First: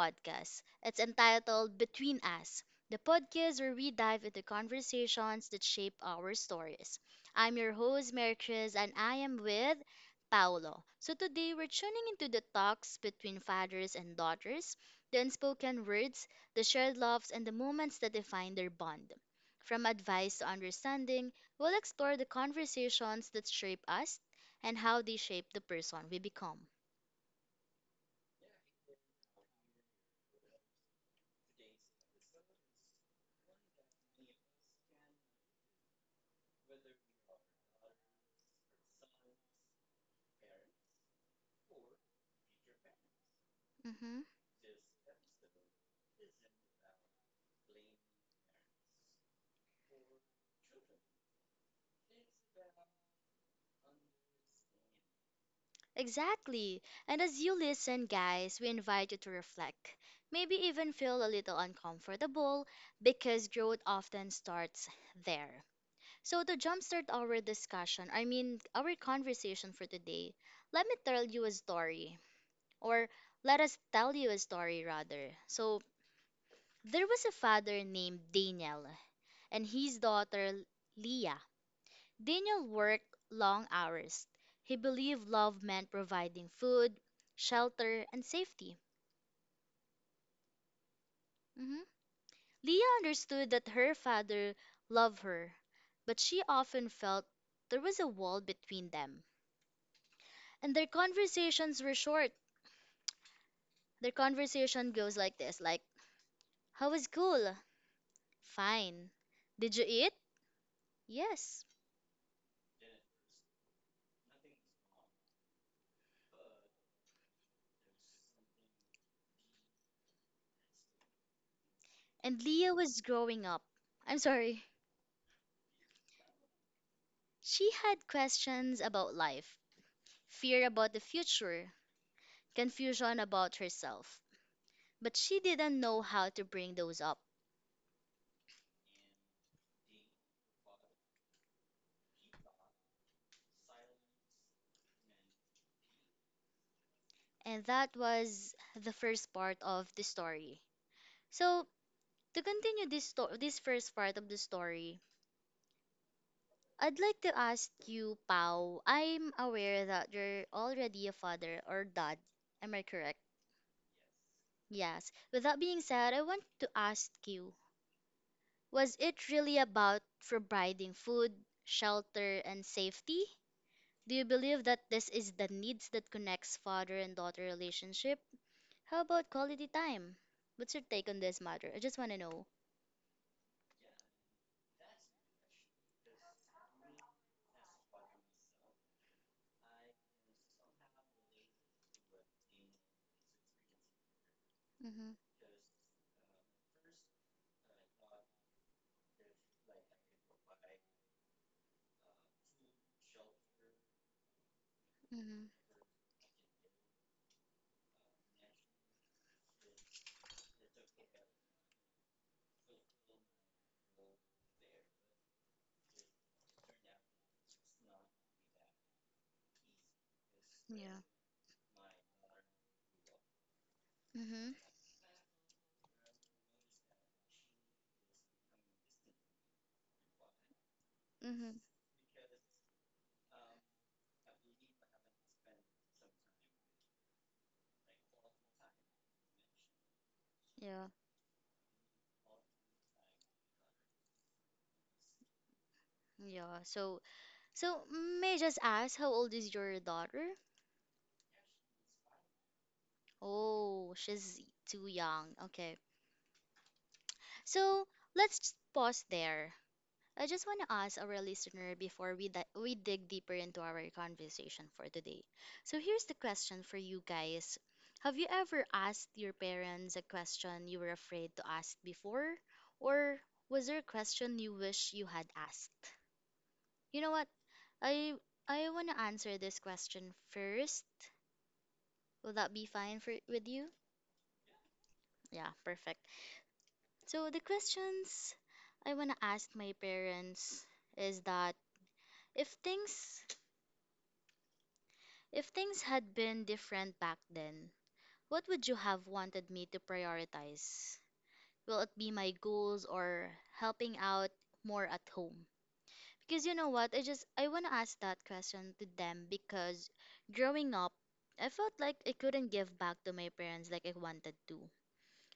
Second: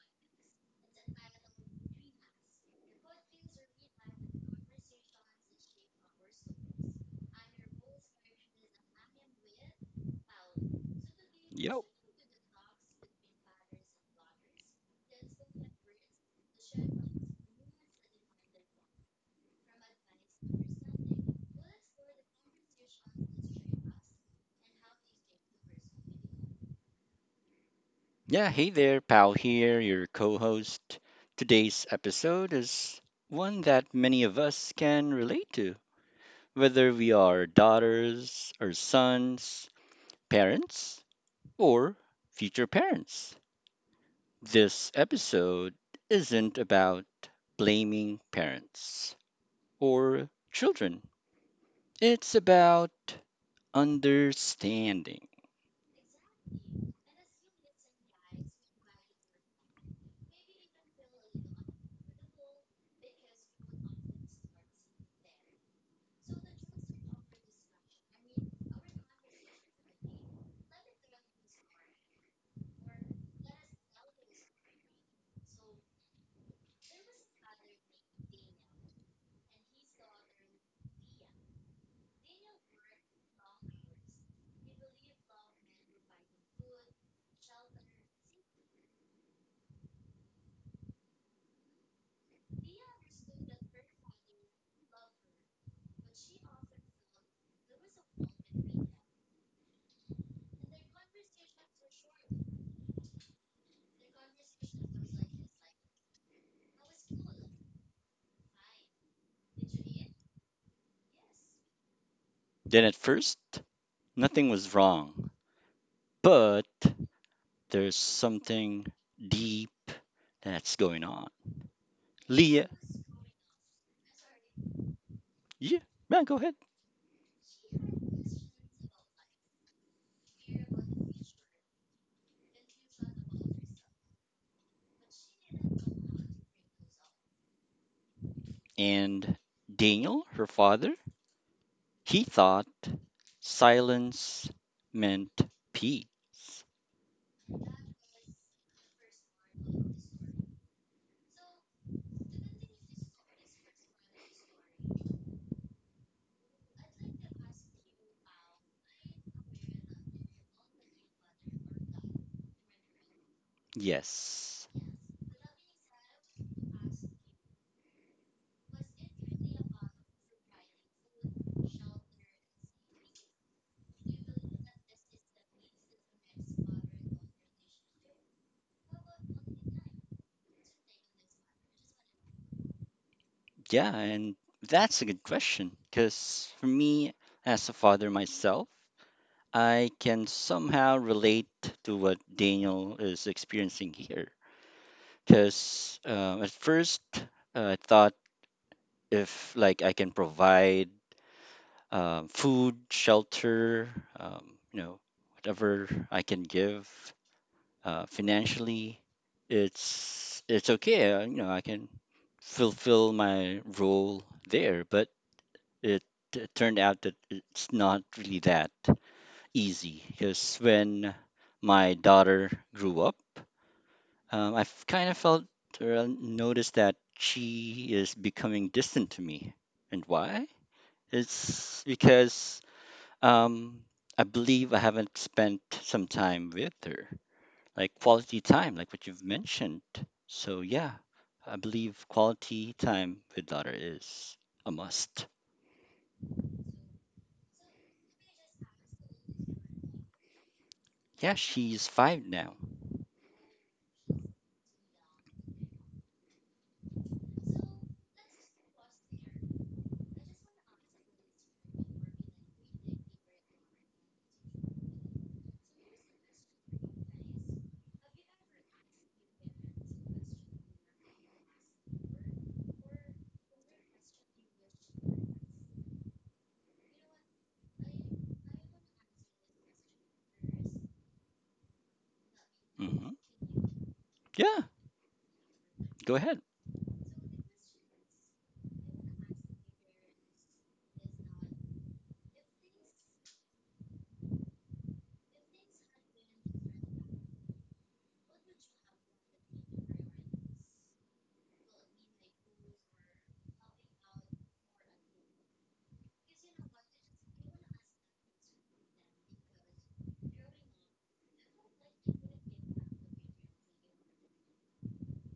podcast. It's entitled Between Us, the podcast where we dive into conversations that shape our stories. I'm your host, Mary Chris, and I am with Paolo. So, today we're Yep. tuning into the talks between fathers and daughters, the unspoken words, the shared loves, and the moments that define their bond. From advice to understanding, we'll explore the conversations that shape us and how they shape the person we become. Yeah, hey there, pal here, your co host. Today's episode is one that many of us can relate to, whether we are daughters or sons, parents, or future parents. Mhm. This episode isn't about blaming parents or children, it's about understanding. Exactly. And as you listen, guys, we invite you to reflect, maybe even feel a little uncomfortable because growth often starts there. So, to jumpstart our discussion, I mean, our conversation for today, let me tell you a story, or let us tell you a story rather. So, there was a father named Daniel and his daughter Leah. Daniel worked long hours. He believed love meant providing food, shelter, and safety. Mhm. Leah understood that her father loved her, but she often felt there was a wall between them. And their conversations were short. Their conversation goes like this, like, "How was school?" "Fine." "Did you eat?" "Yes." Then, at first, nothing was wrong, but there's something deep that's going on. And Leah, Leah was growing up. I'm sorry. yeah, man, go ahead. She had questions about life, fear about the future, confusion about herself. But she didn't know how to bring those up. And Daniel, her father, he thought silence meant peace. And that was the first part of the story. So, to continue this first part of the story, I'd like to ask you, Pau. I'm aware that you're already a father or dad. Am I correct? Yes. Yes. With that being said, I want to ask you, was it really about providing food, shelter, and safety? Do you believe that this is the needs that connects father and daughter relationship? How about quality time? What's your take on this matter? I just want to know. Yeah, and that's a good question because for me, as a father myself, I can somehow relate to what Daniel is experiencing here. Mhm. Because at first, I thought if like I can provide food, shelter, um, you know, Mhm. whatever I can give financially, it's okay. You know, I can fulfill my role there. But it, it turned out that it's not really that easy because Yeah. when my daughter grew up, Mhm. I've kind of felt or noticed that she is becoming distant to me. And why? Mhm. It's because um, I believe I haven't spent some time with her, like quality time, like what you've mentioned. So, Yeah. yeah, I believe quality time with daughter is a must. Yeah. So, so may I just ask, how old is your daughter? Yeah, she's five now. Oh, she's too young. Okay. So let's just pause there. I just want to ask our listener before we dig deeper into our conversation for today. So, here's the question for you guys. Have you ever asked your parents a question you were afraid to ask before? Or was there a question you wish you had asked? You know what? I, I want to answer this question first. Will that be fine Hmm. for, with you? Yeah, Yeah, perfect. go ahead. So, the questions I want to ask my parents is that if things. If things had been different back then, what would you have wanted me to prioritize? Will it be my goals or helping out more at home? Because you know what, I want to ask that question to them because growing up, I felt like I couldn't give back to my parents like I wanted to.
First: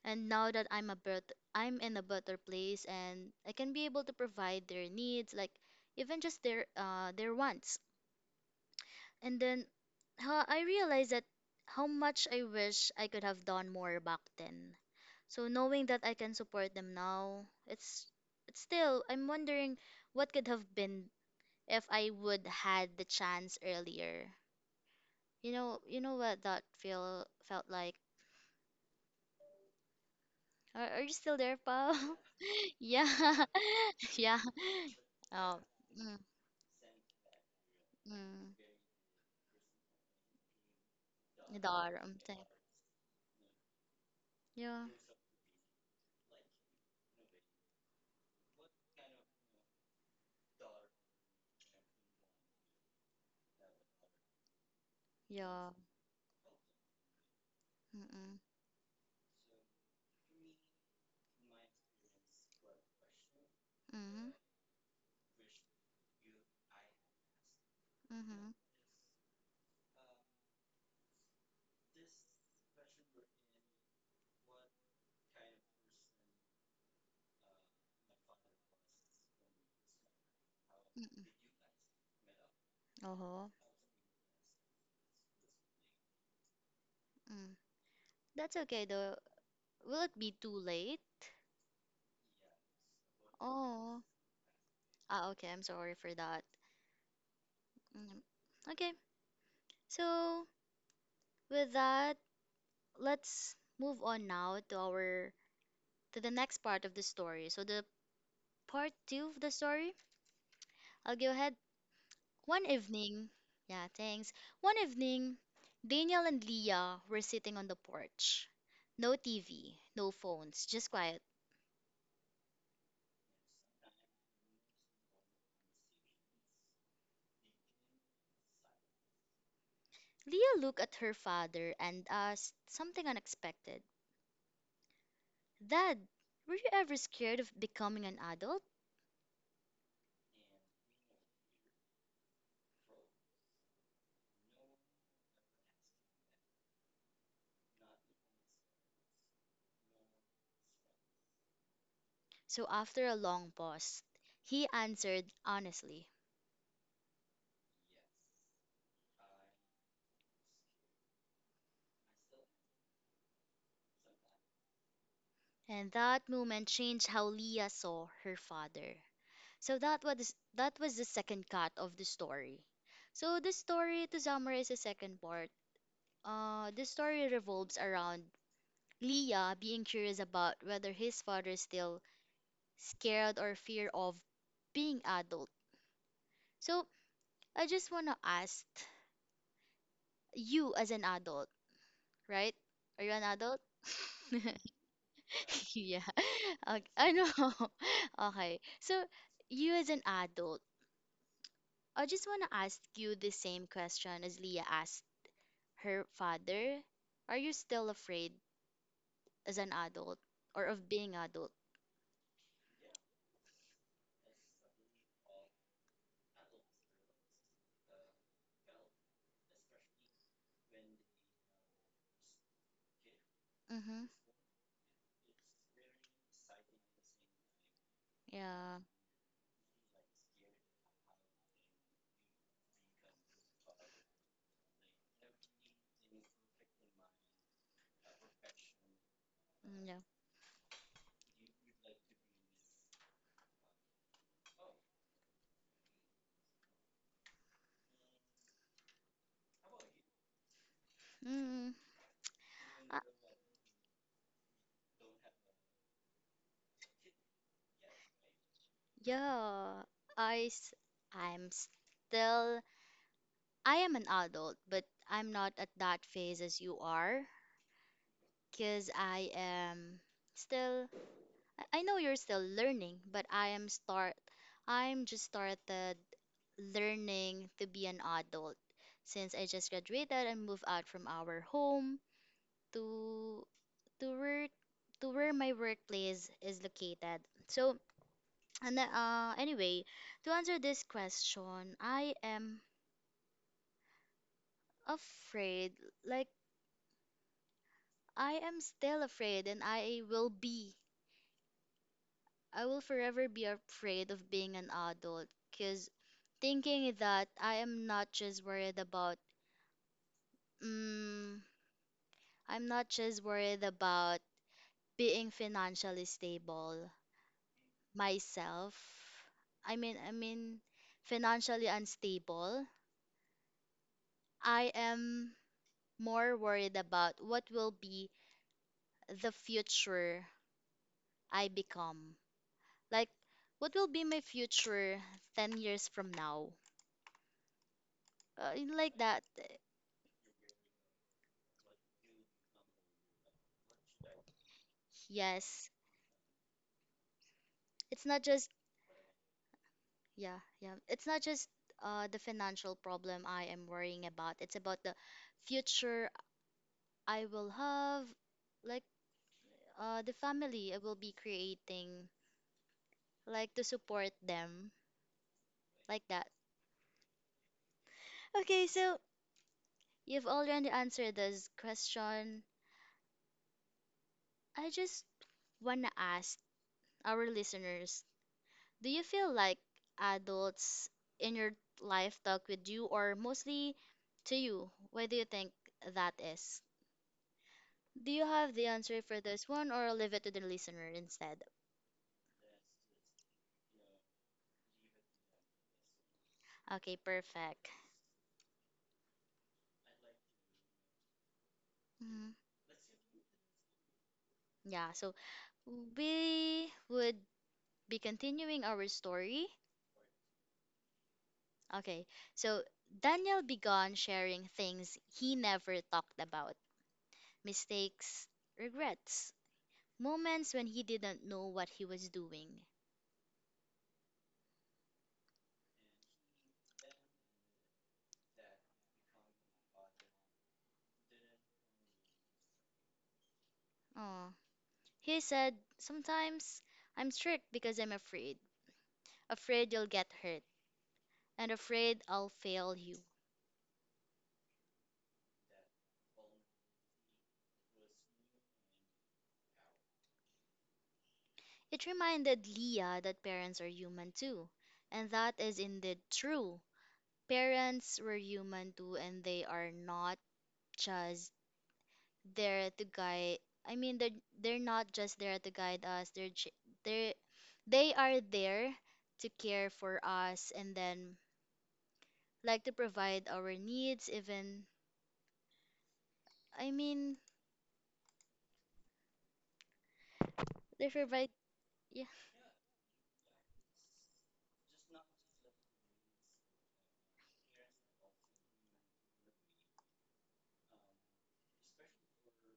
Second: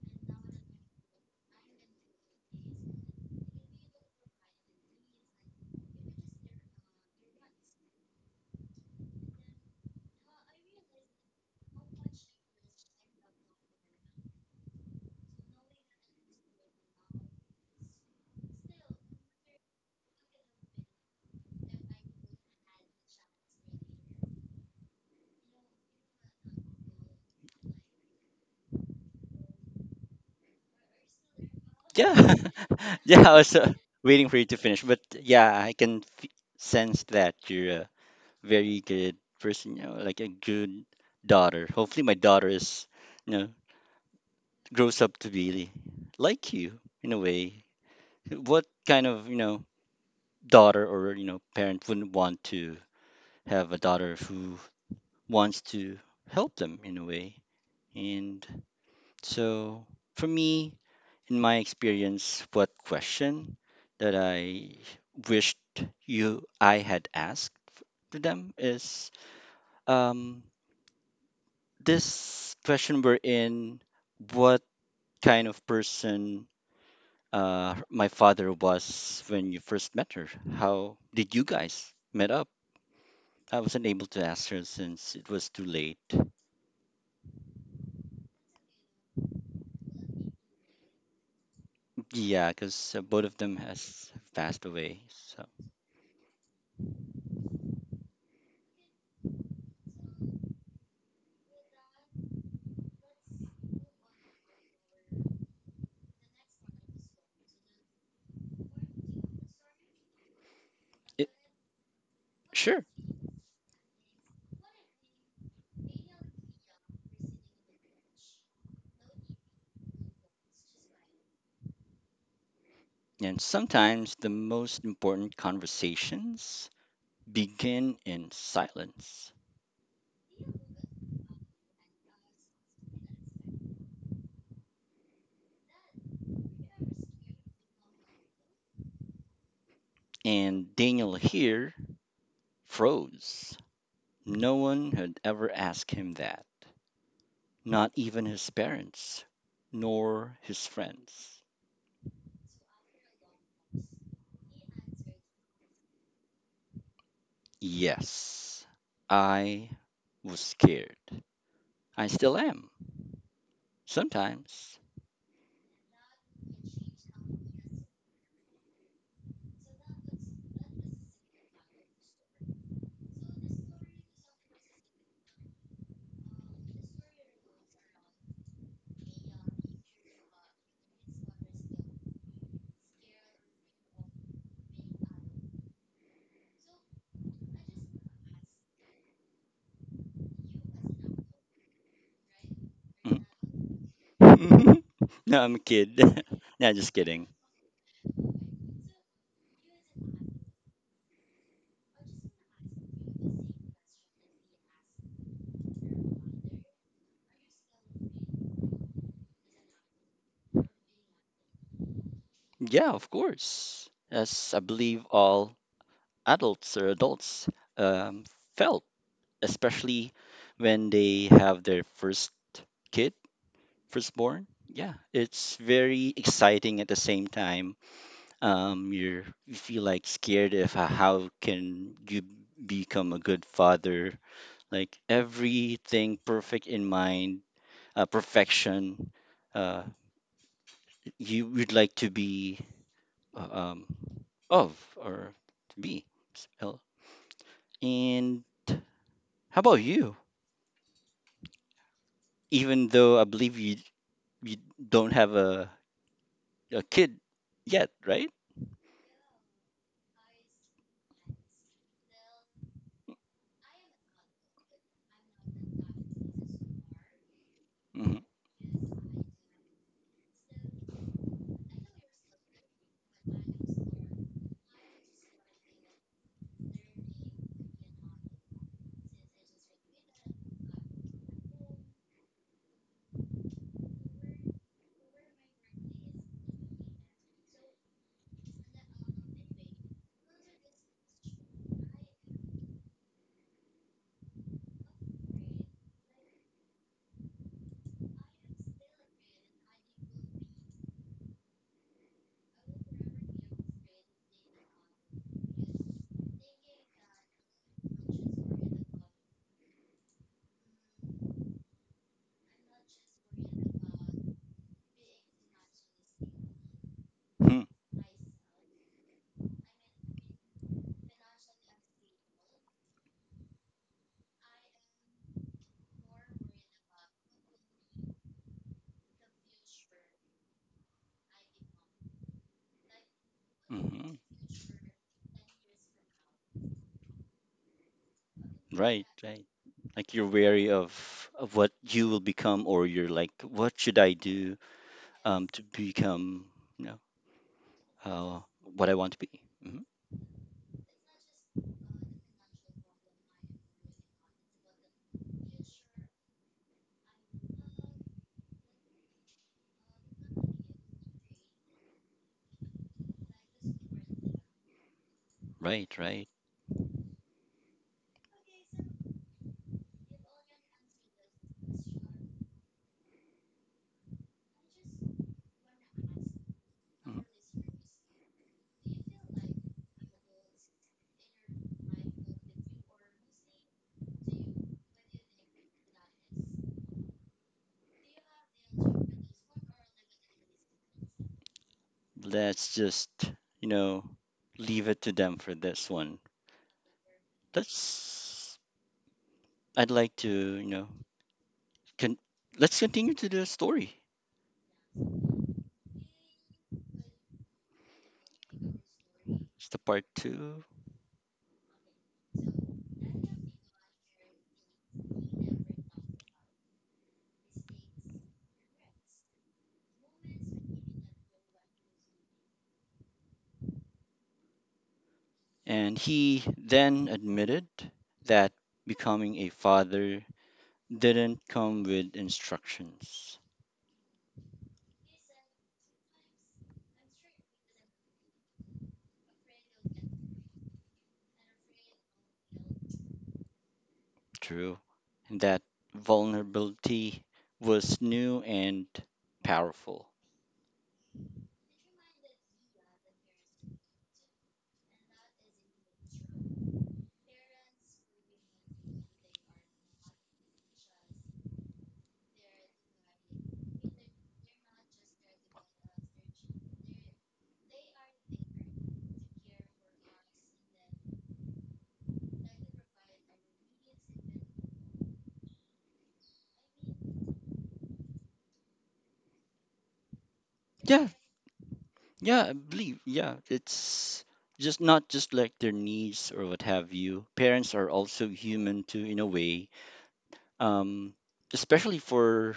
And now that I'm a birth, I'm in a better place and I can be able to provide their needs like even just their wants. And then I realized that how much I wish I could have done more back then. So knowing that I can support them now, it's still I'm wondering what could have been if I would had the chance earlier. You know what that feel felt like. Are you still there, pal? Yeah, Yeah, yeah. I was waiting for yeah. you to finish, but yeah, Oh, I can mm, sense that you're a mm. very good person. You know, like a good daughter. Dar, Hopefully, my thing. daughter is, you know, Yeah. grows up to be like you in a way. What kind of daughter or parent wouldn't want to have a daughter who wants Yeah. to help them in a way? Mm-mm. And so for me, in my experience, what question that Mm-hmm. I wished you I had asked to Mm-hmm. them is um, this question we're in what kind of person my father was when you first met her? How Mm-mm. did you guys met up? Uh-huh. I wasn't able to ask her since it was too late. Mm. That's okay though. Will it be too late? Yeah, because both of them Oh. has passed away. Ah, So okay. I'm sorry for that. Mm. Okay. So with that, let's move on now to our to the next part of the story. So the part two of the story. I'll it, go ahead. One sure. evening, yeah, thanks. One evening, Daniel and Leah were sitting on the porch. No TV, no phones, just quiet. And sometimes the most important conversations begin in silence. Leah looked at her father and asked something unexpected. Dad, were you ever scared of becoming an adult? And Daniel here froze. No one had ever asked him that, not even his parents, nor his friends. So, after a long pause, he answered honestly. Yes, I was scared. I still am, sometimes. And that moment changed how Leah saw her father. So that was the second cut of the story. So the story to summarize the second part. The story revolves around Leah being curious about whether his father is still scared or fear of being adult. So I just wanna ask you as an adult, right? Are you an adult? Mhm. No, I'm a kid. Yeah. No, Okay. just I know. kidding. Okay. So you as an adult. I just want to ask you the same question as Leah asked her father. Are you still afraid as an adult or of being adult? Yeah, of course. As I believe all adults um, felt, especially when they have their first kid, Mm-hmm. firstborn. Yeah, it's very exciting at the same time. Yeah. You feel like scared of how can you become a good father. Like everything perfect in mind, perfection. Mm, Uh, yeah. you would like to be uh, um, of or to be. So, and how about you? Mm. Even Uh, though I believe you don't have a kid yet, right? yeah. I s- I'm still I am an adult, but I'm not at that phase as you are Mm-hmm. because still I know you're still learning, but I'm just started learning to be an adult since I just graduated and moved out from our home to to work to where my workplace is located. So and then, anyway, to answer this question, I am afraid, like I am still afraid and I will forever be afraid of being an adult because thinking that I am not just worried about mm, I'm not just worried about being financially stable myself. I mean financially unstable. I am more worried about what will be the future I become. Like what will be Hmm. my future 10 years from now? Uh, like Right, that. right. Like you're wary of what you will become, or you're like, what should I do to Yes. become, you know, It's not just what I want to be. Hmm. Yeah, yeah. It's not just the financial problem I am worrying about. It's about the future I will have, like the family I will be creating, like to support them, Right, like that. right. Okay, so you've already answered this question. I just wanna ask Mhm. our listeners, do you feel like adults in your life talk with you or mostly to you? Why do you think that is? Do you have the answer for this one, or I'll leave it to the listener instead? Let's just, you know, leave it to them for this one. Okay, perfect. That's. I'd like to, can Mhm. let's continue to the story. Yeah, so we would be continuing our story. It's the part two. Okay, so Daniel began sharing things he never talked about, mistakes, regrets, moments when he didn't know what he was doing. And he then admitted that becoming a father didn't come with instructions. Oh, he said, "Sometimes I'm strict because I'm afraid. Afraid you'll get hurt, and afraid I'll fail you." True. And that vulnerability was new and powerful. It reminded Leah that parents are human too, and that is indeed true. Parents were human too, and they are not just there to guide. I mean, they're not just there to guide us. They're ch- they they are there to care for us, and then like to provide our needs. Even I mean, they Yeah. provide. Yeah, Yeah, I believe. Yeah. It's just not just like their needs or what have you. Parents are also human too, in a way um, especially for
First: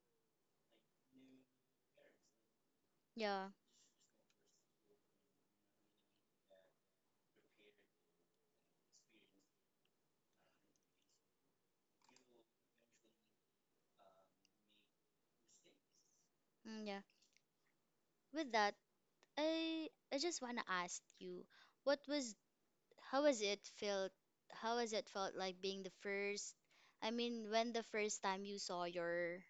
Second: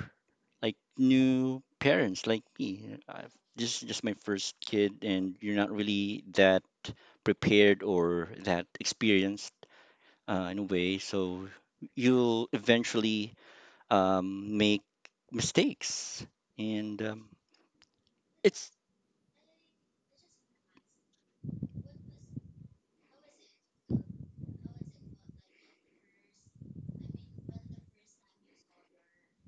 like new parents like me. Yeah, This is just my first kid, and you're not really that prepared or that experienced in a way. So you'll eventually make mistakes, mm, and yeah. With it's that, I just wanna ask you, what was how was it felt how has it felt like being the first I mean when the first time you saw your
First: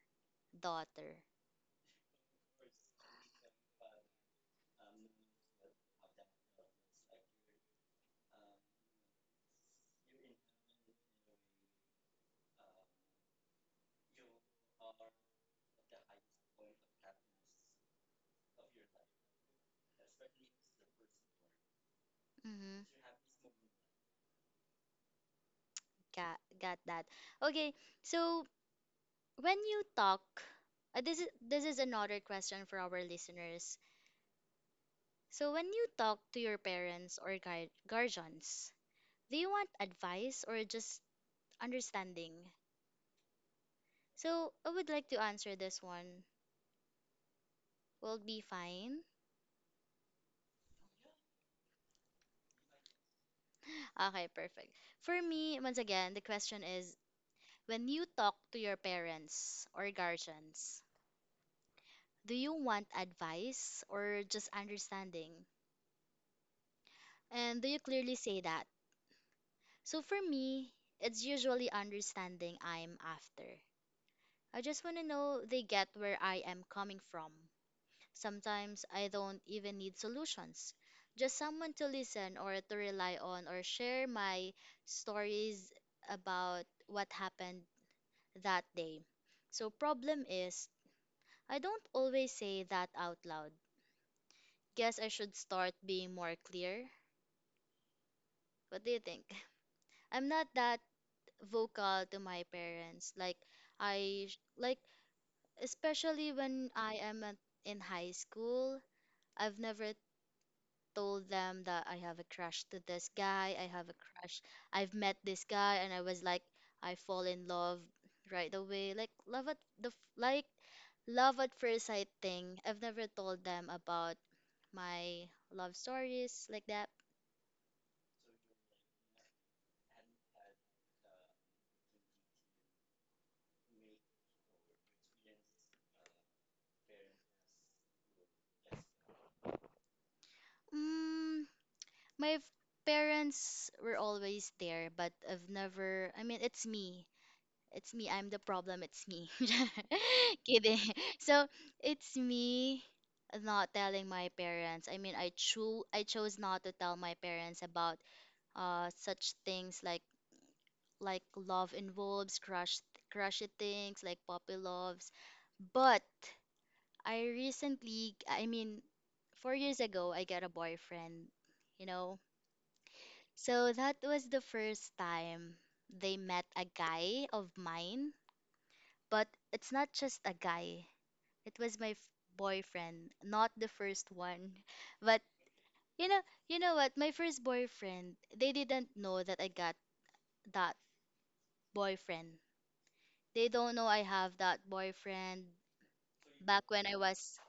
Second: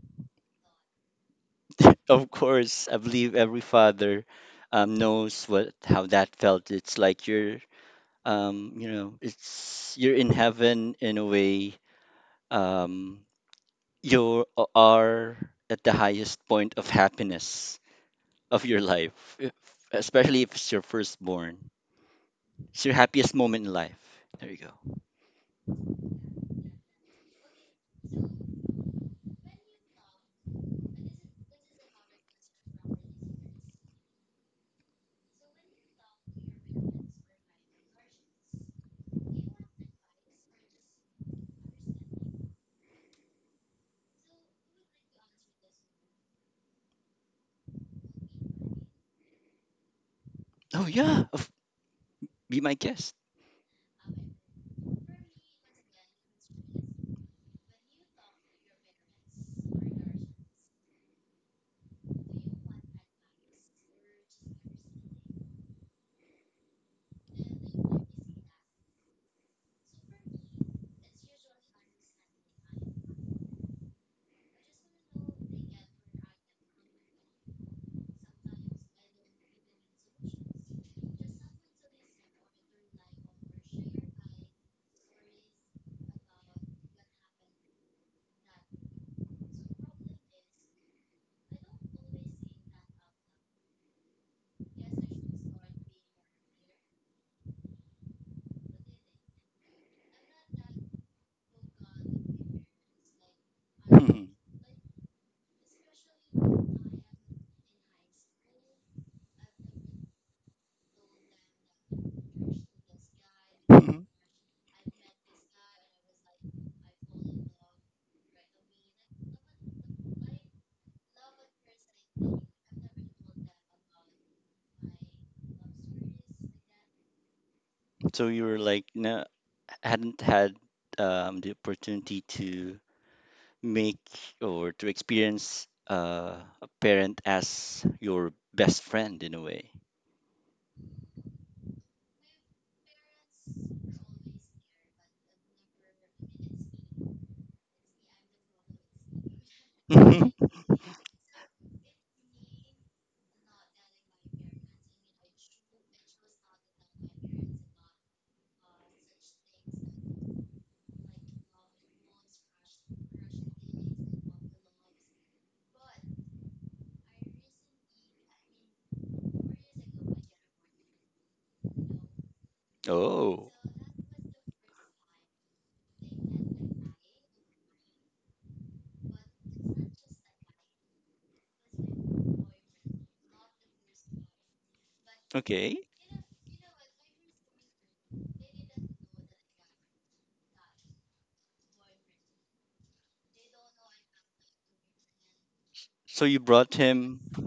daughter? of course I believe every father knows what how that felt. It's like you're you know, it's you're in heaven in a way um, you are at the highest point of happiness of your life, especially if it's your firstborn. Mm-hmm. It's your happiest moment in life. There you go. Got that. Okay, so when you talk this is another question for our listeners. So when you talk to your parents or guardians, do you want advice or just understanding? So I would like to answer this one. Will be fine. Oh yeah, be my guest. Okay, perfect. For me, once again, the question is when you talk to your parents or guardians, do you want advice or just understanding? And do you clearly say that? So for me, it's usually understanding I'm after. I just want to know they get where I am coming from. Sometimes I don't even need solutions. Just someone to listen or to rely on or share my stories about what happened that day. So problem is, I don't always say that out loud. Guess I should start being more clear. What do you think? I'm not that vocal to my parents. Like, Mhm. I sh- like especially when I am at, in high school, I've never told them that I have a crush to this guy, I have a Mhm. crush, I've met this guy, and I was like, I fall in love right away. Like love at first sight thing. I've never told them about my love stories like that. So you were like, no, hadn't had the opportunity to make or to experience a parent as your best friend in a way. Mm, my f- parents were always there, but I've never. I mean, it's me. It's me. I'm the problem. It's me. Kidding. So it's me not telling my parents. I mean, I chose not to tell my parents about such things like love involves crushy things like puppy loves. But I mean, 4 years ago, I got a boyfriend. You know, Oh, so that was the first time they met a guy of mine. But it's not just a guy. It was boyfriend, not the first one. But okay. you know, you know what? My first boyfriend, they didn't know that I got that boyfriend. They don't know I have that boyfriend So you back brought when I him was.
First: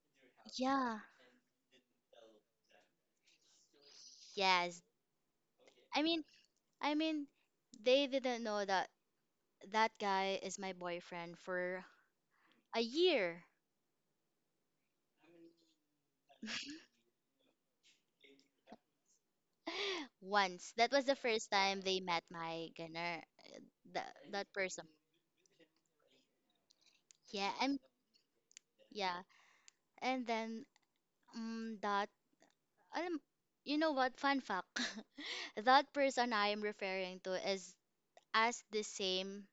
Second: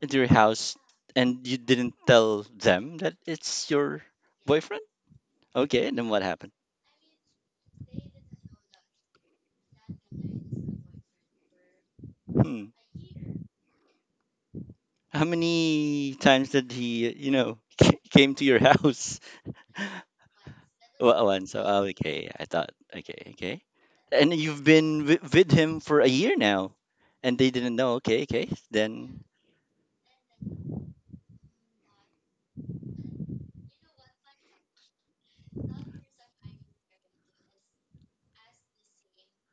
into your house Yeah. and you didn't tell them that it's your Yes. boyfriend? Okay, and I then what mean, happened? I mean, they didn't know that that guy is my boyfriend for Hmm. a year. How many times did he, came to your house? Once. That was the Well, one. first So time oh, they met okay, I my thought okay, gunner. okay. that And that you've person. been with him for a year now, and they Yeah, didn't and know. Okay, okay. yeah, Then, and then um, that alam, you know what? Fun fact: that person I am referring to is as the same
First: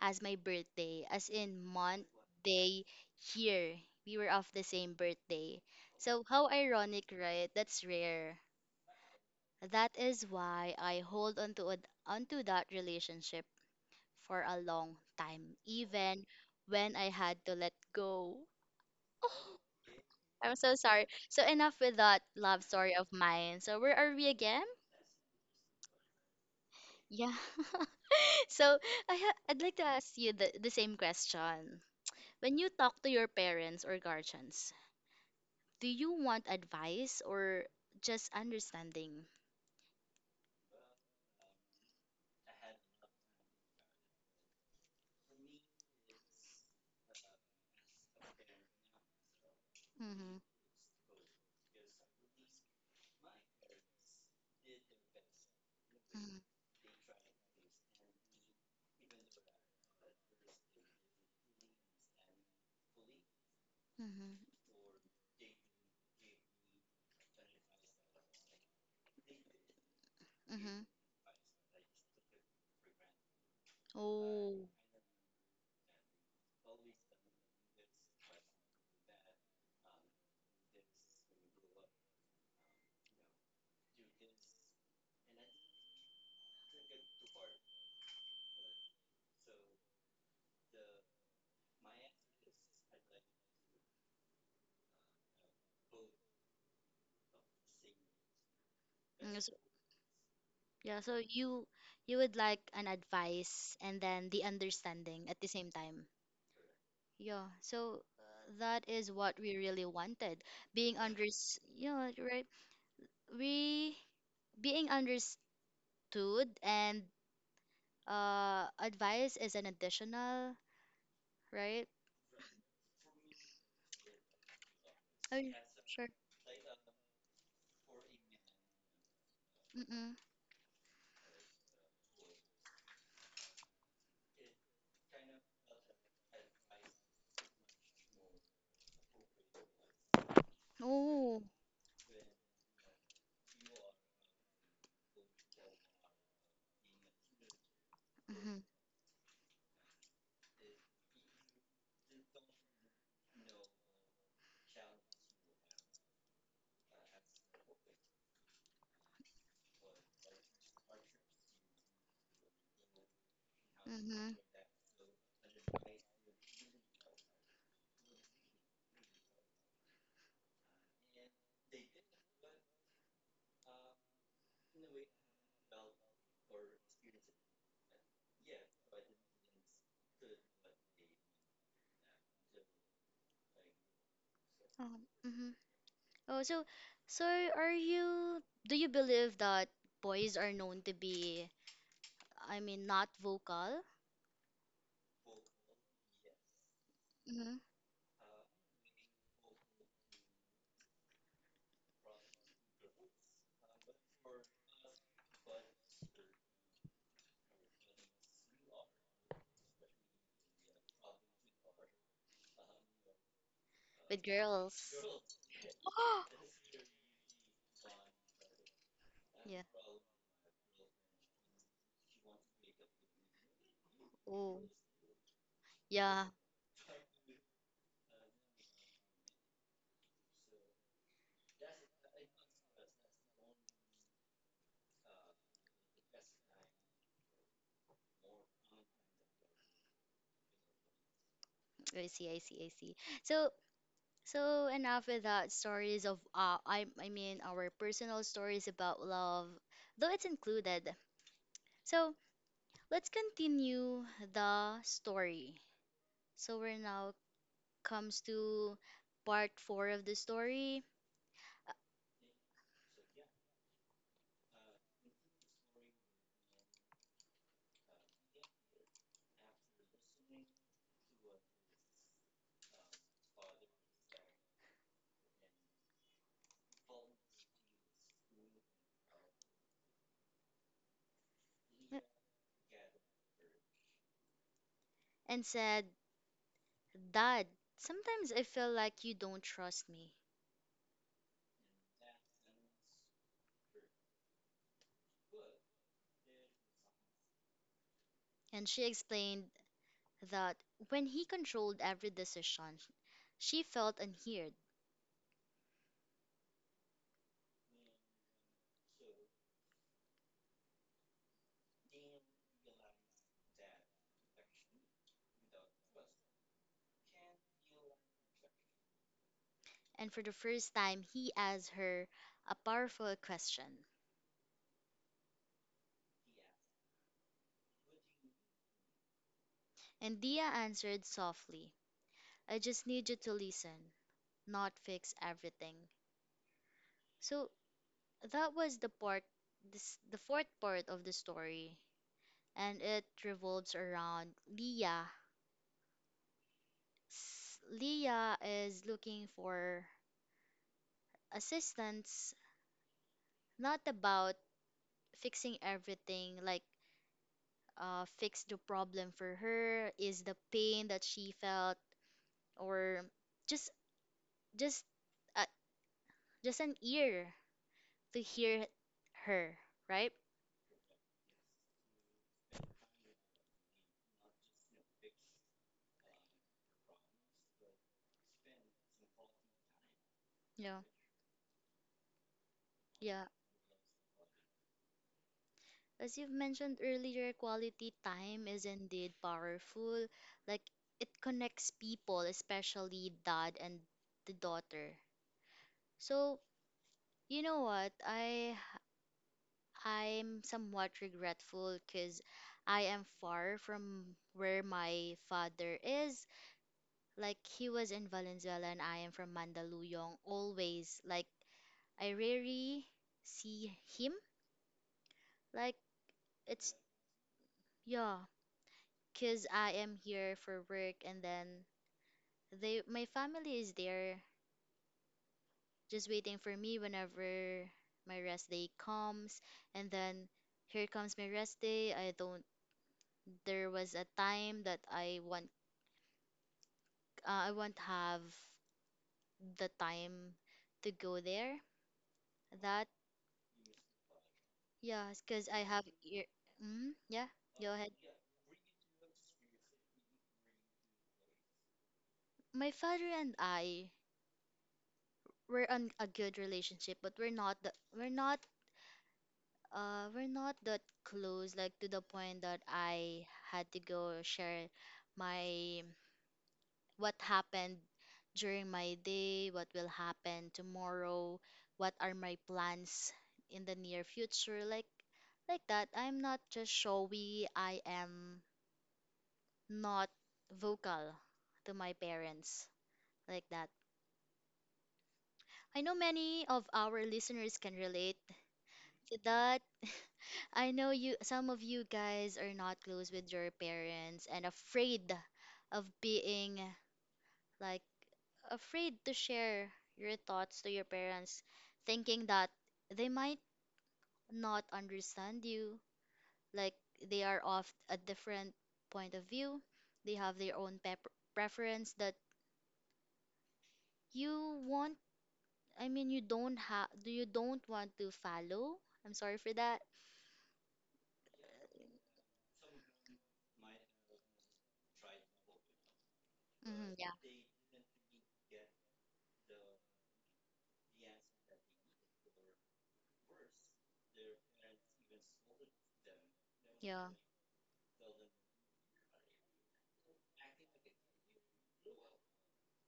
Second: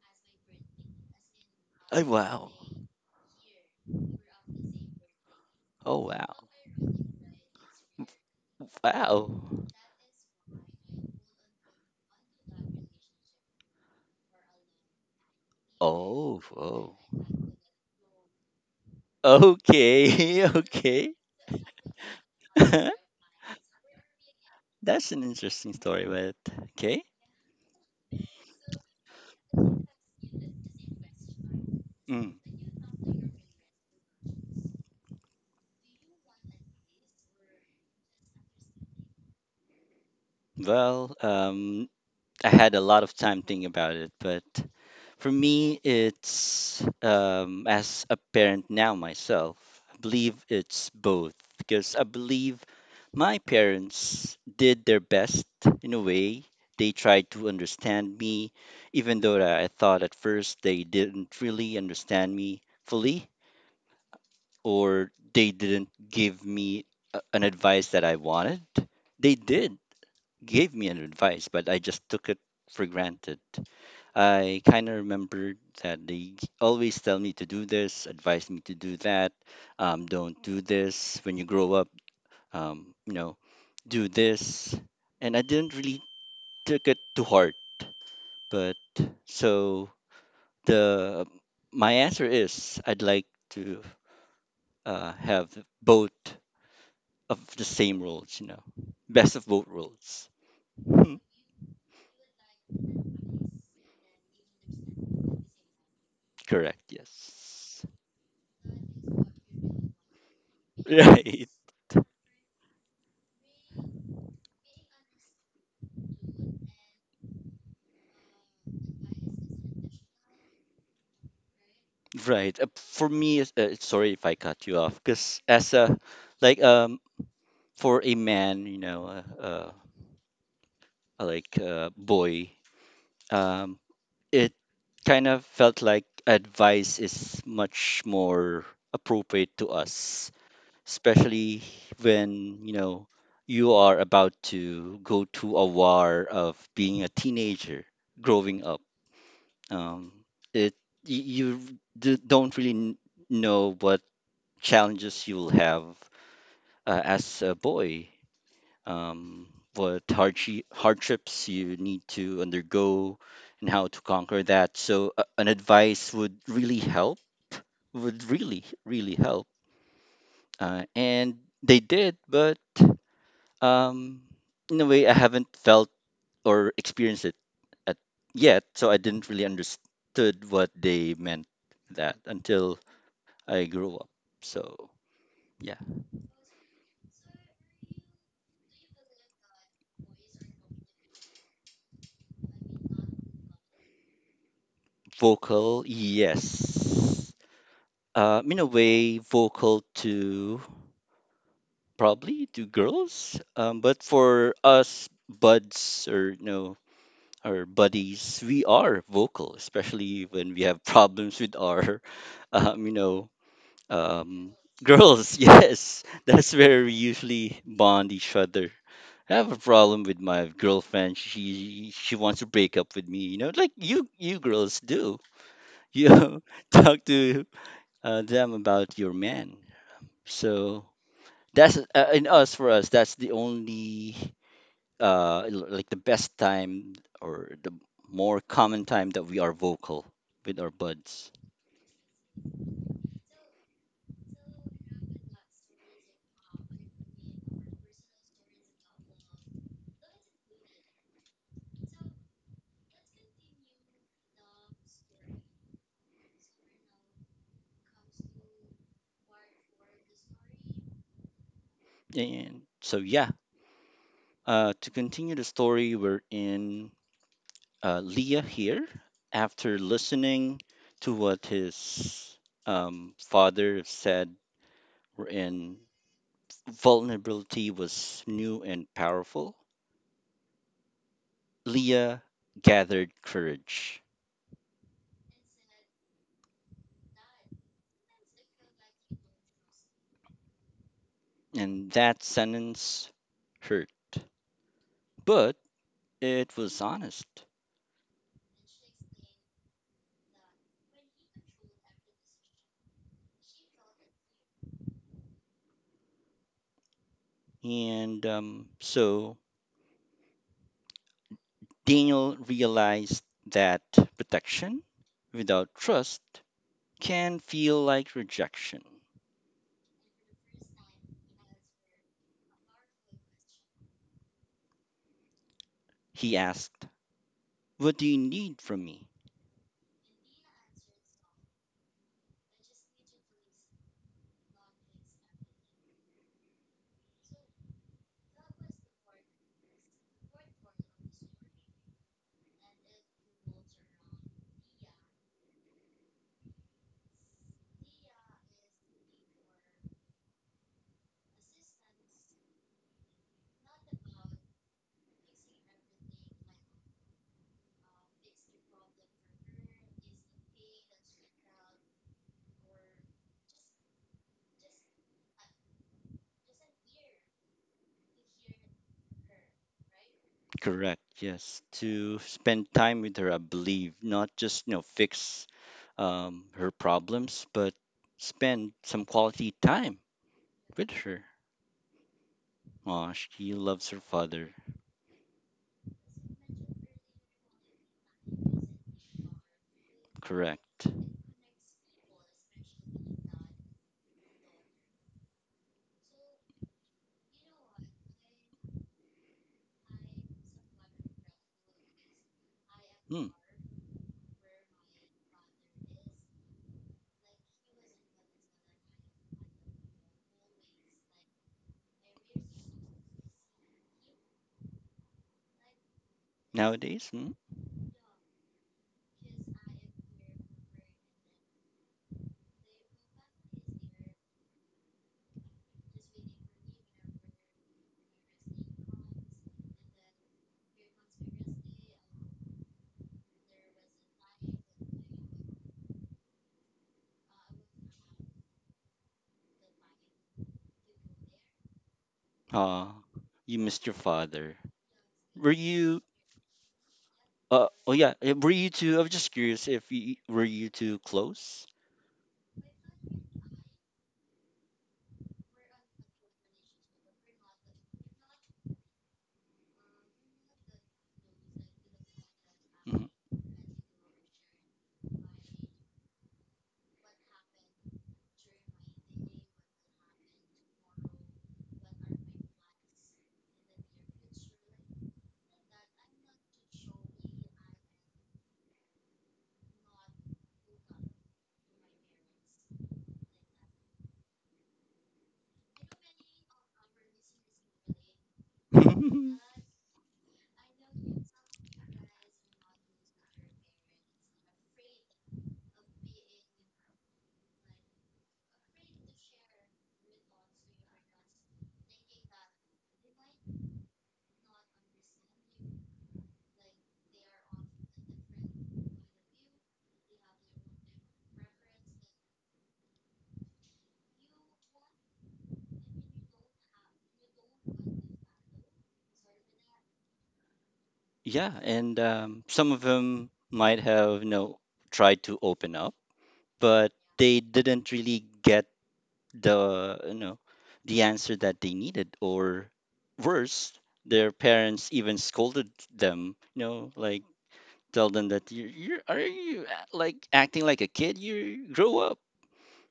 as my birthday, as in oh month, wow. day, year. We were of the same birthday. Oh So wow. how ironic, right? That's rare. Wow. That is why I hold on to onto that relationship for a long time, even Oh, when oh. I had to let go. Okay, I'm so sorry. okay. So enough with that love story of mine. So where are we again? That's an interesting story, but okay. Yeah. So I'd like to ask you the same question. Mm. When you talk to your parents or guardians, do you want advice or just understanding? Well, I had a lot of time thinking about it, but for me, it's as a parent now myself, I Mm-hmm. believe it's both because I believe my parents did their best in a way. They tried to understand me, even though that I thought at first they didn't really understand me fully Mm-hmm. or they didn't give me an advice that I wanted. They did give Mm-hmm. me an advice, but I just took it for granted. I Oh. kind of remembered that they always tell me to do this, advise me to do that. Don't do this when you grow up. Um, you know, do this, and I didn't really took it to heart. But so the my answer is I'd like to have both of the same roles. You know, best Mm, of so- both worlds. Yeah, so you would like an advice and then the understanding at the same time. Correct. Yeah, Yes. so that is what we really wanted. Being Right. unders yeah, right. We being understood and advice is an additional, right? Right. For me, it's- sorry if I cut you off, Oh, because yeah, as a sure. like for a man, Mm-mm. Boy, um, it kind of felt like advice is much more appropriate to us, Oh. especially when you know you are about to go to a war of being a teenager, Mm-hmm. growing up. Um, it you don't really know what challenges you'll have as a boy, um, what hardships you need to undergo, and how to Mm-hmm. conquer that. So, an advice would really help, would really, really help. And they did, but um, in a way, I haven't felt or experienced it at, yet, so I didn't really understood what they meant that until I grew up. So, Mhm. yeah, Oh, so so are you do you believe that boys are known to be I mean not vocal vocal, yes. hmm In a way vocal to probably to girls but for us buds or our buddies, we are vocal especially when we have problems with our um, you know with um, girls? girls. Yes, that's where we usually bond each other. I have a Yeah. problem with my girlfriend. She wants to break up with me. You know, like you Oh. girls do. Yeah, You talk to them about your man. So that's in us for us, that's the only like the best time or the more common time that we are vocal with our buds. I see, I see, I see. So, so enough with that stories of I mean our personal stories about love, though it's included. So, let's continue the story. So we're now comes to part four of the story And so, yeah, to continue the story, we're in, Leah here, after listening to what his father said, we're in vulnerability was new and powerful, uh, Leah gathered courage. and said, Dad, sometimes I feel like you don't trust me. And that sentence hurt, but it was honest. And she explained that when he controlled every decision, she felt unheard. And so Daniel realized that protection without trust can feel like rejection. And for the first time, he asked her a powerful question. He asked, "What do you need from me?" And Dia answered softly, I just need you to listen, not fix everything. So that was the part, this, the fourth part of the story, and it revolves around Leah. S- Leah is looking for assistance, not about fixing everything, like fix the problem for her, is the pain that she felt, or just just uh, just an ear to hear her, right? Correct, yes. To spend time with her, I believe, not just, fix her problems, but spend some quality time Yeah, with her. Aw, yeah. she loves her father. As you've mentioned earlier, quality time is indeed powerful. Like Correct. it connects people, especially dad and the daughter. So, you know what? I'm somewhat regretful cuz I am Mm. far from where my father is. Like he was in Valenzuela and I am from Mandaluyong always. Like I rarely see him. Like it's Nowadays, mm? yeah, because I am here for work and then they my family is there just waiting for me whenever my rest day comes and then here comes my rest day I don't there was a time that I want I won't have the time to go there that Oh, you missed your father. yeah Were because I have you? ear- mm, yeah go Oh ahead yeah. Were you two? I'm just curious if you were you two close. my father and I were on a good relationship but we're not we're not we're not that close, like to the point that Mhm. I had to go share my what happened during my day, what will happen tomorrow, what are my plans in the near future, like that. I'm not just showy, I am not vocal to my parents like that. I know many of our listeners can relate to that I know you some of you guys are not close with your parents and afraid of being like afraid to share your thoughts to your parents thinking that they might not understand you like they are of a different point of view they have their own pep- preference that you want I mean you don't have do you don't want to follow I'm sorry for that Yeah, and some of them might have tried to open up, but hmm yeah they didn't really get the you know the answer that they needed, or worse, their parents even scolded them. You know, Yeah, like tell them that you are like acting like a kid. You grow up.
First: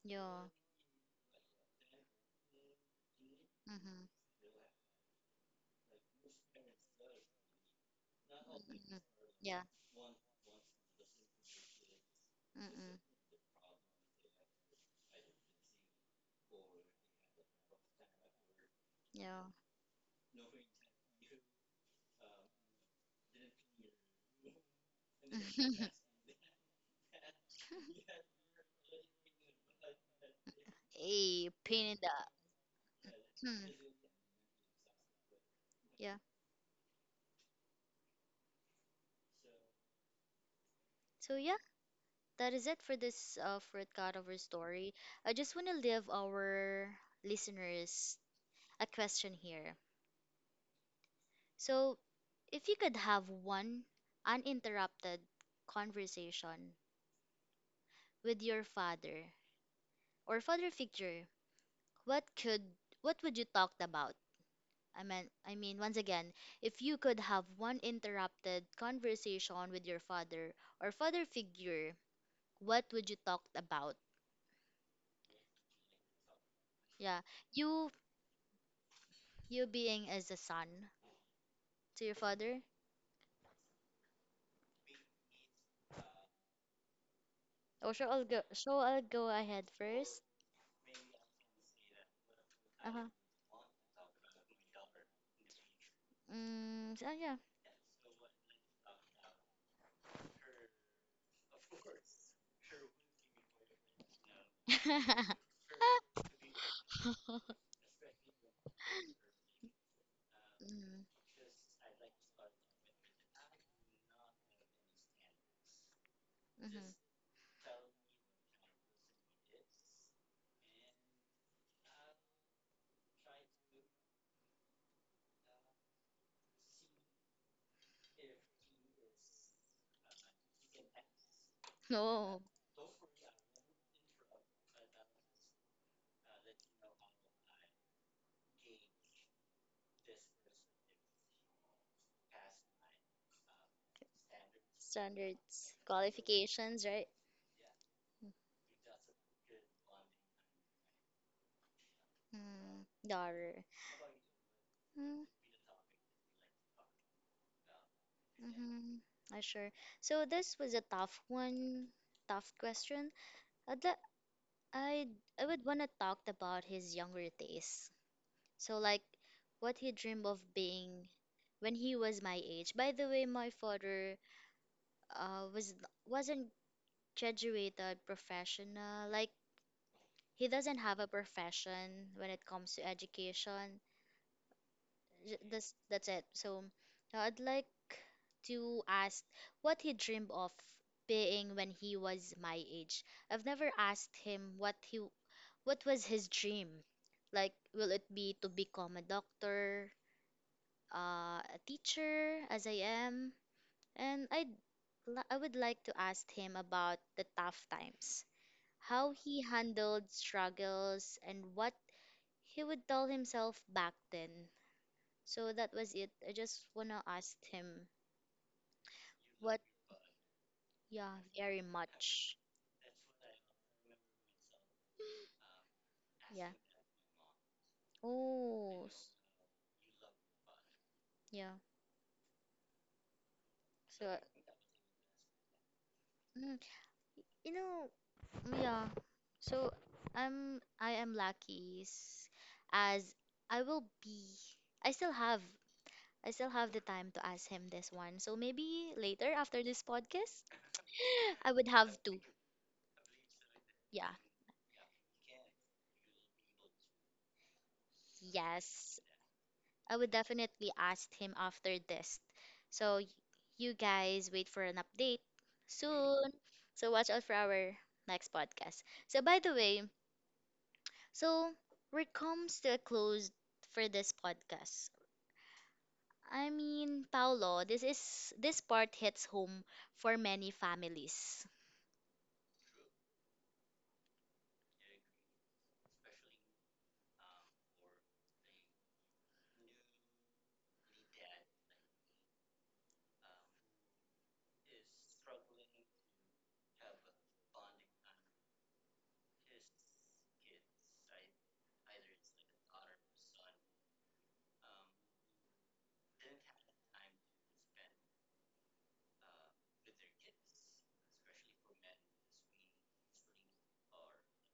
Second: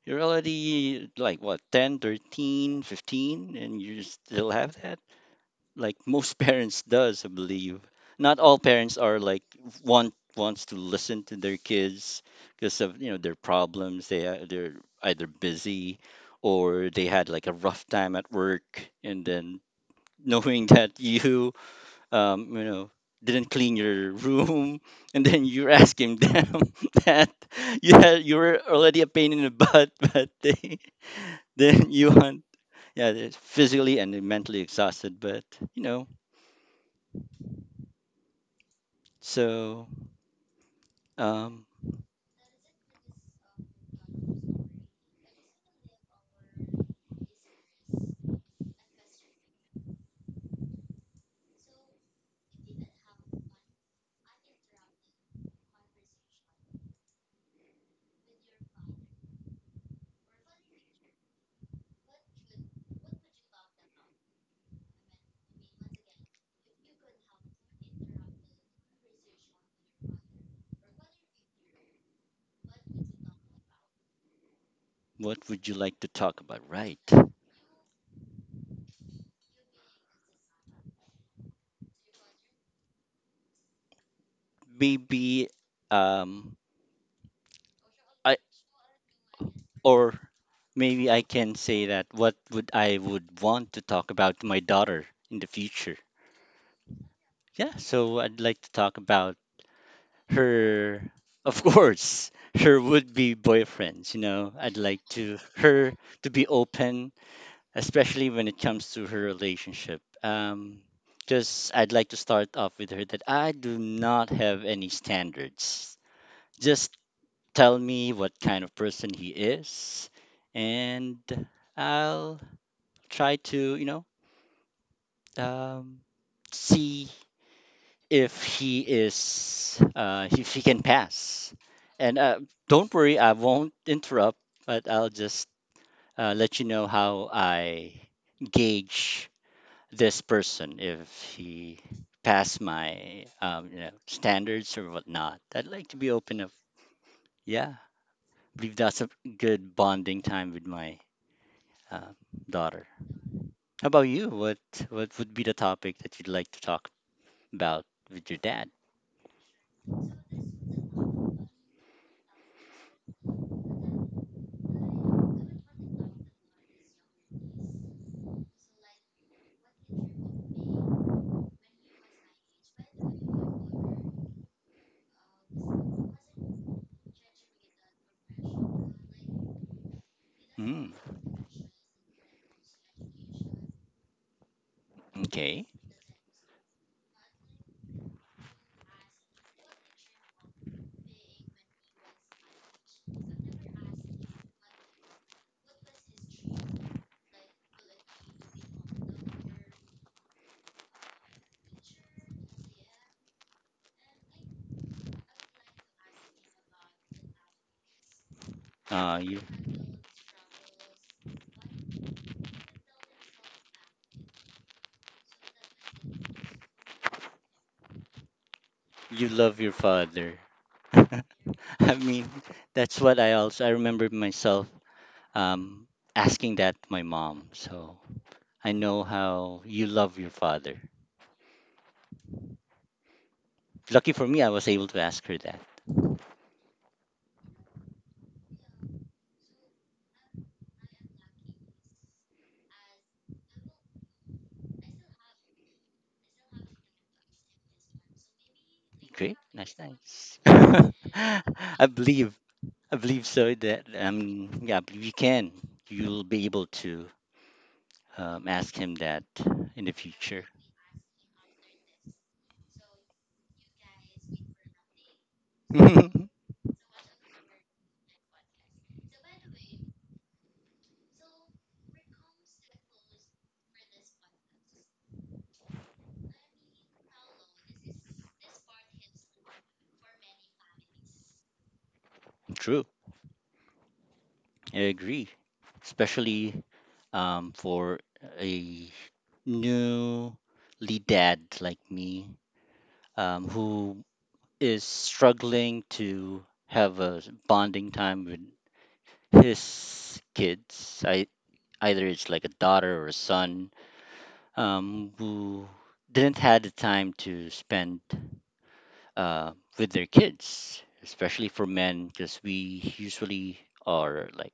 You're yeah. already like what 10, 13, 15, and you Mm-hmm. still have that. Like most parents does, I believe. Not all parents Mm-mm. are like Yeah. Wants to listen to their kids because Mm-mm. of their problems. They're either busy or they had like a rough time at work and Yeah. then knowing that you um, you know, didn't clean your room, and then you're asking them that you were already a pain in the butt, but they A pain then in the. you want yeah, they're Hmm. physically and they're mentally exhausted, but you know, Yeah. so So yeah, um, that is it for this for God of our story. I just want to leave our listeners a question here. So, if you could have one uninterrupted conversation with your father or father figure, what could what would you talk about? I mean, once again, if you could have one interrupted conversation with your father or father figure, what would you talk about? what would you like to talk about? Right, Yeah, you you being as a son to your father. maybe um, Oh, so I'll I go. So I'll go ahead or first. maybe I can say that what would Uh I huh. would want to talk about to my daughter in the future. Mm, so yeah. Yeah, so I'd like to talk about her, of course, her would be boyfriends. I'd like to her to be open, especially when it comes to her relationship. Mm, Just I'd like to start off with her that I do not have any standards. mhm. Just tell me what kind of person he is, and I'll try to um see if he is if he can pass. And No don't worry, I won't interrupt, but I'll just let you know how I gauge this person if he pass my standards or whatnot. I'd standards, like to be open up. qualifications, right? Yeah, believe that's a good bonding time with my uh, Mm, daughter. daughter. How about you? What Mm, would be the topic that you'd like to talk about with your dad? mm-hmm. I sure. So this was a tough one, tough question. I'd, li- I'd, I would want to talk about his younger days. So like what he dreamed of being when he was my age. By the way, my father was wasn't graduated professional. Like he doesn't Mm, have a profession when it comes to education. J- okay. That's it. So I'd like to ask what he dreamed of being when he was my age. I've never asked him what he what was his dream. Like will it be to become a doctor, a teacher as I am? And I would like to ask him about the tough times. How Uh, you he handled struggles, and what he would tell himself back then. So that was it. I just want to ask him you what, love your father. yeah, very I mean, much. that's what I remember myself um Yeah. asking that to my mom. So I Oh, know s- how you love your father. yeah. So, Lucky for me, I was able to ask her that. mm, you know, mm, yeah. So I'm I am lucky s- as I will be. I still have I still have the time to ask him this one. So maybe later Great, after nice, this nice. podcast, I would I have to. believe, I believe so. That Yeah. Yeah, I believe you can. You'll be able to ask him Yes. that in the I would future. definitely ask him after this. So y- you guys wait for an update soon. So watch out for our next podcast. So by the way, so we're comes to a close for this podcast. I mean, Paolo, this part hits home for many families. True, I agree. Especially for a newly dad like me, who is struggling to have a bonding time with his kids. I, either it's like a daughter or a son, who didn't had the time to spend uh, with their kids, especially for men, because we usually are like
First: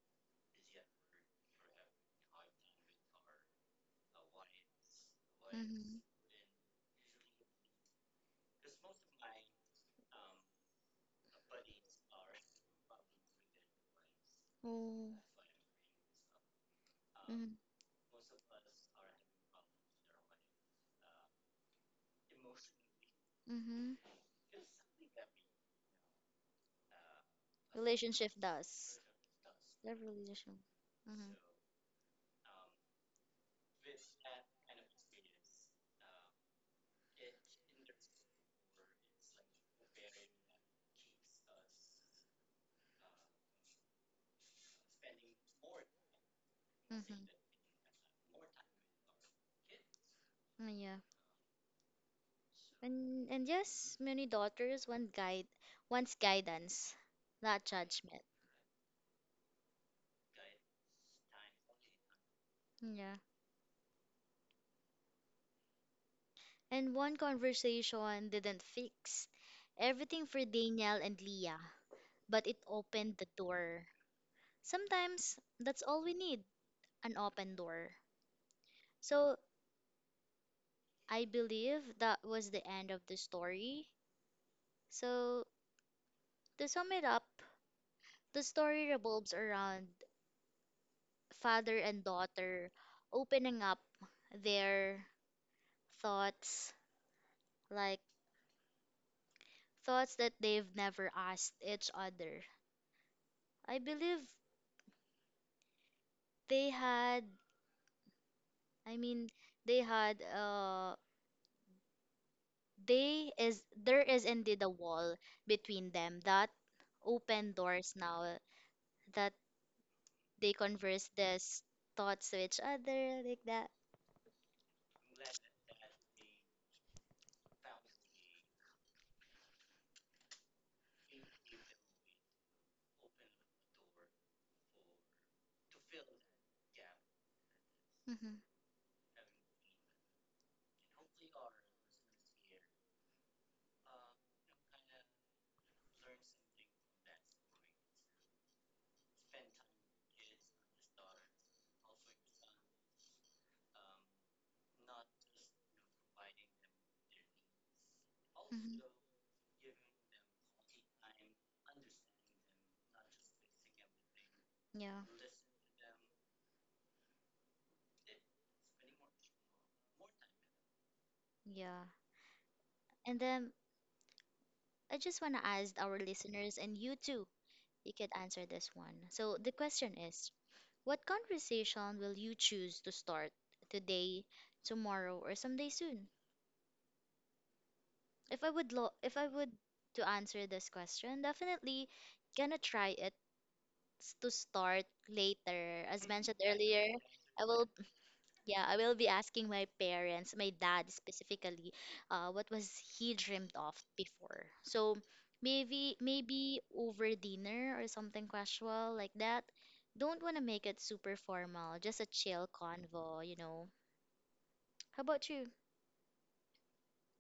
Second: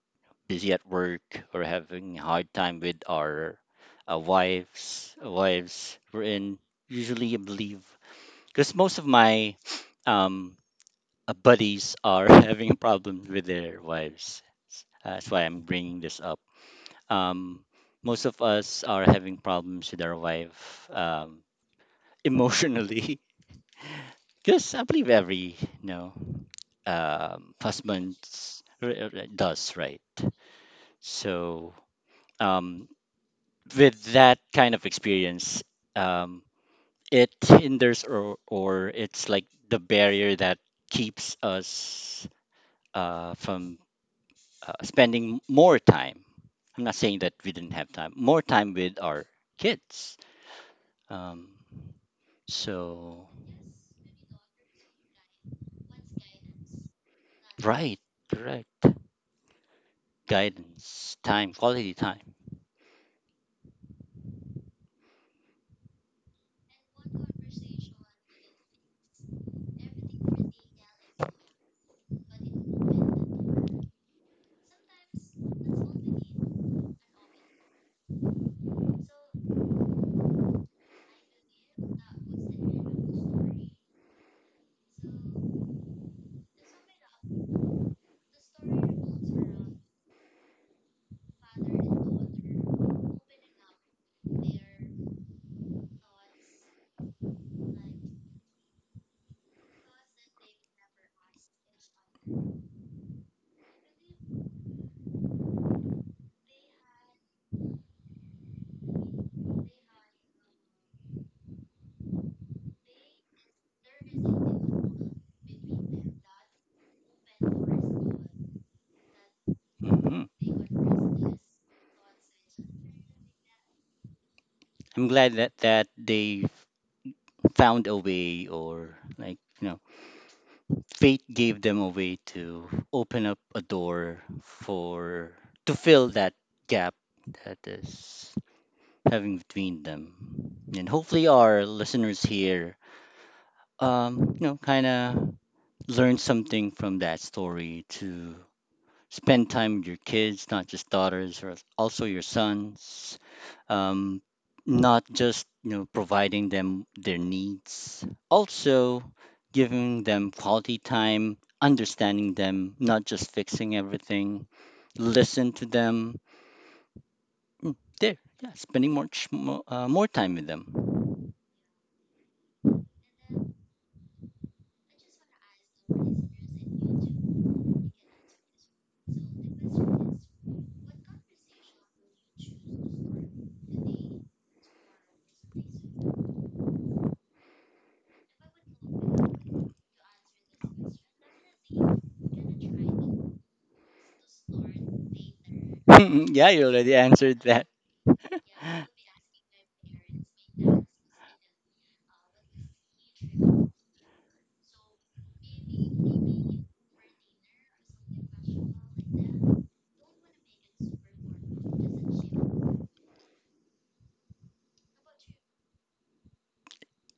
busy at work or having a hard time with our wives. Mm-hmm. Wives, we're in usually, I believe, because most of my um, buddies are having problems with their wives. Oh. That's why I'm bringing this up. Mm-hmm. Um, most of us are having problems with our wife emotionally, Mm-hmm. because I believe every no Relationship husbands does. does, The right? relationship. Mm-hmm. So um, with that kind of experience, um, it hinders or it's like the barrier that keeps us from spending more time. I'm not saying Mm-hmm. that we didn't have time, more time with our kids. Mm, yeah. Um, so And yes, many daughters want guide wants guidance, not right, judgment. correct. Guidance, time, quality time. Yeah. And one conversation didn't fix everything for Daniel and Leah, but it opened the door. Sometimes that's all we need. An open door. So I believe that was the end of the story. So to sum it up, the story revolves around father and daughter opening up their thoughts, like thoughts that they've never asked each other. I believe they had, I mean, they had, they is, there is indeed a wall between them that open doors now that Mhm. they converse their s- thoughts to each other like that. I'm glad that they found a way, or like, you know, fate gave them a way to open up a door for to fill that gap that Hmm. is having between them, and hopefully our listeners here, you know, kind of learn something from that story to spend time with your kids, not just daughters, or also your sons, um, not just, you know, providing them their needs, Hmm. also giving them quality time, understanding them, not just fixing everything. Yeah. Listen to them. Mm, there, yeah, spending more more time with them. Yeah. And then I just want to ask our listeners, and you too, you could answer this one. So the question is, what conversation will you choose to start today, tomorrow, or someday soon? If I would lo if I would to answer this question, definitely gonna try it s- to start later. As mentioned Yeah, you earlier, already answered I that. will yeah, I will be asking my parents, my dad specifically, what was he dreamed of before. So maybe over dinner or something casual like that. Don't want to make it super formal, just a chill convo, you know. How about you?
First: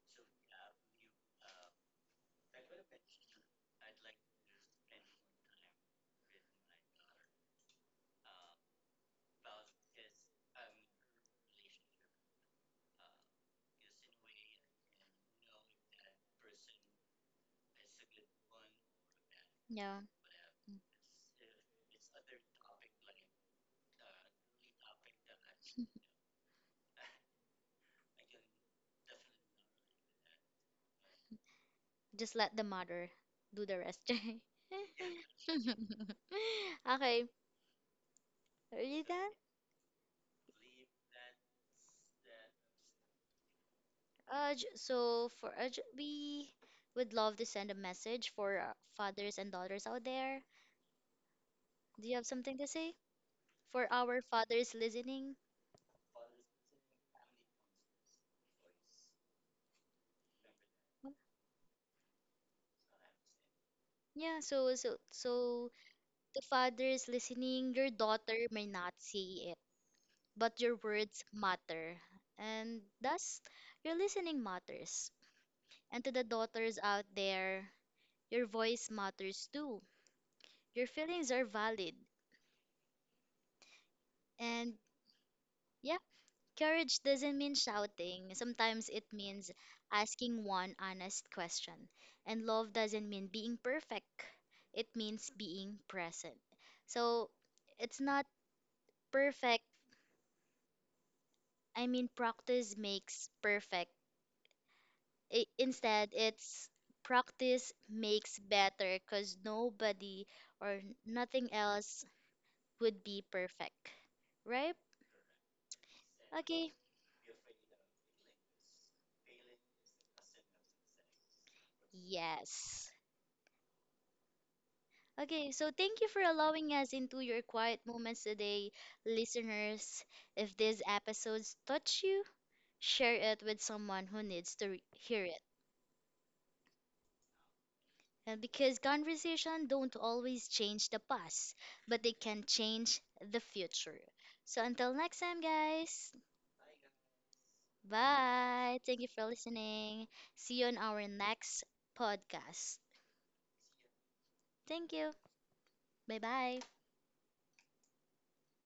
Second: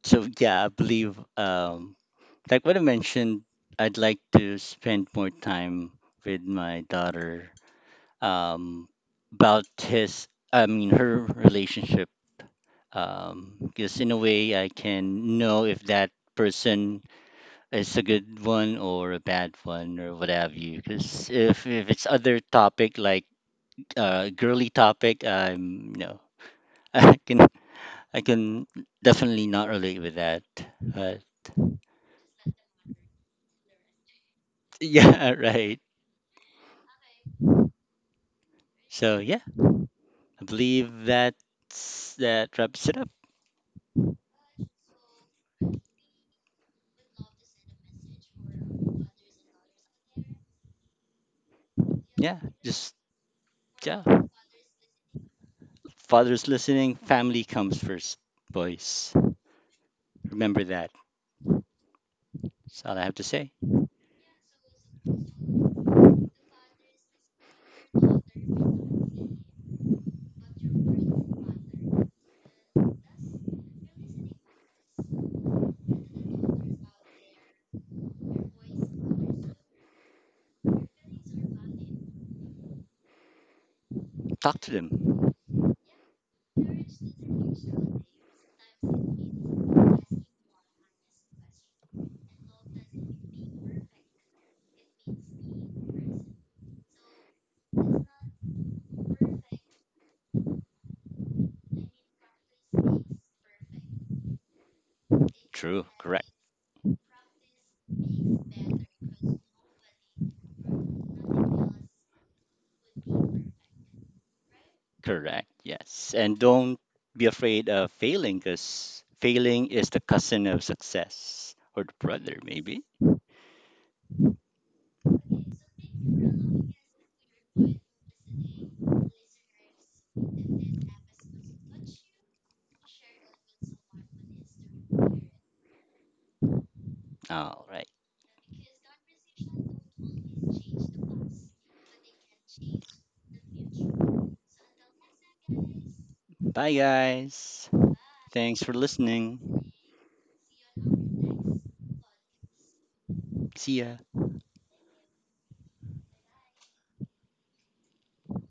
So yeah, I believe, like what I mentioned, I'd like to spend more time with my daughter. Um, about his, I mean, her relationship, because in a way I can know if that person is a good one or a bad one Yeah, or what have you. Because if it's other topic like girly topic, I'm no, I can I can definitely not relate with that. But just let the mother do the rest. yeah, right. Okay, are you So done? yeah, I believe that's that wraps it up. Urge, so for Urge, we would love to send a message for our fathers and daughters out there. Do you have Yeah, something to just say for yeah. our fathers listening? Father's listening, family comes first, boys. Remember that. That's all I have to say. Yeah, the fathers listening, your daughter may not say it, but your words matter, and thus your listening matters. And to the daughters out there, your voice matters too. Your feelings are valid, Talk to and them. yeah, courage doesn't mean shouting. Sometimes it means asking one honest question. And love doesn't mean being perfect. It means being present. So it's not perfect. I mean, practice makes perfect. I- True. instead, Correct. it's practice makes better because nobody or nothing else would be perfect. Right? Correct. Yes. And Okay. don't be afraid of failing because failing is the cousin of success or the brother, maybe. Yes. Okay, so thank you for allowing us into your quiet moments today, listeners. If these episodes touch you, share it with someone who needs to re- hear it. All right. And because conversation don't always change the past, but they can change the future. So until next time, guys. Bye, guys. Thanks for Bye. Thank you for listening. listening. See you on our next podcast. See ya. Thank you. Bye bye.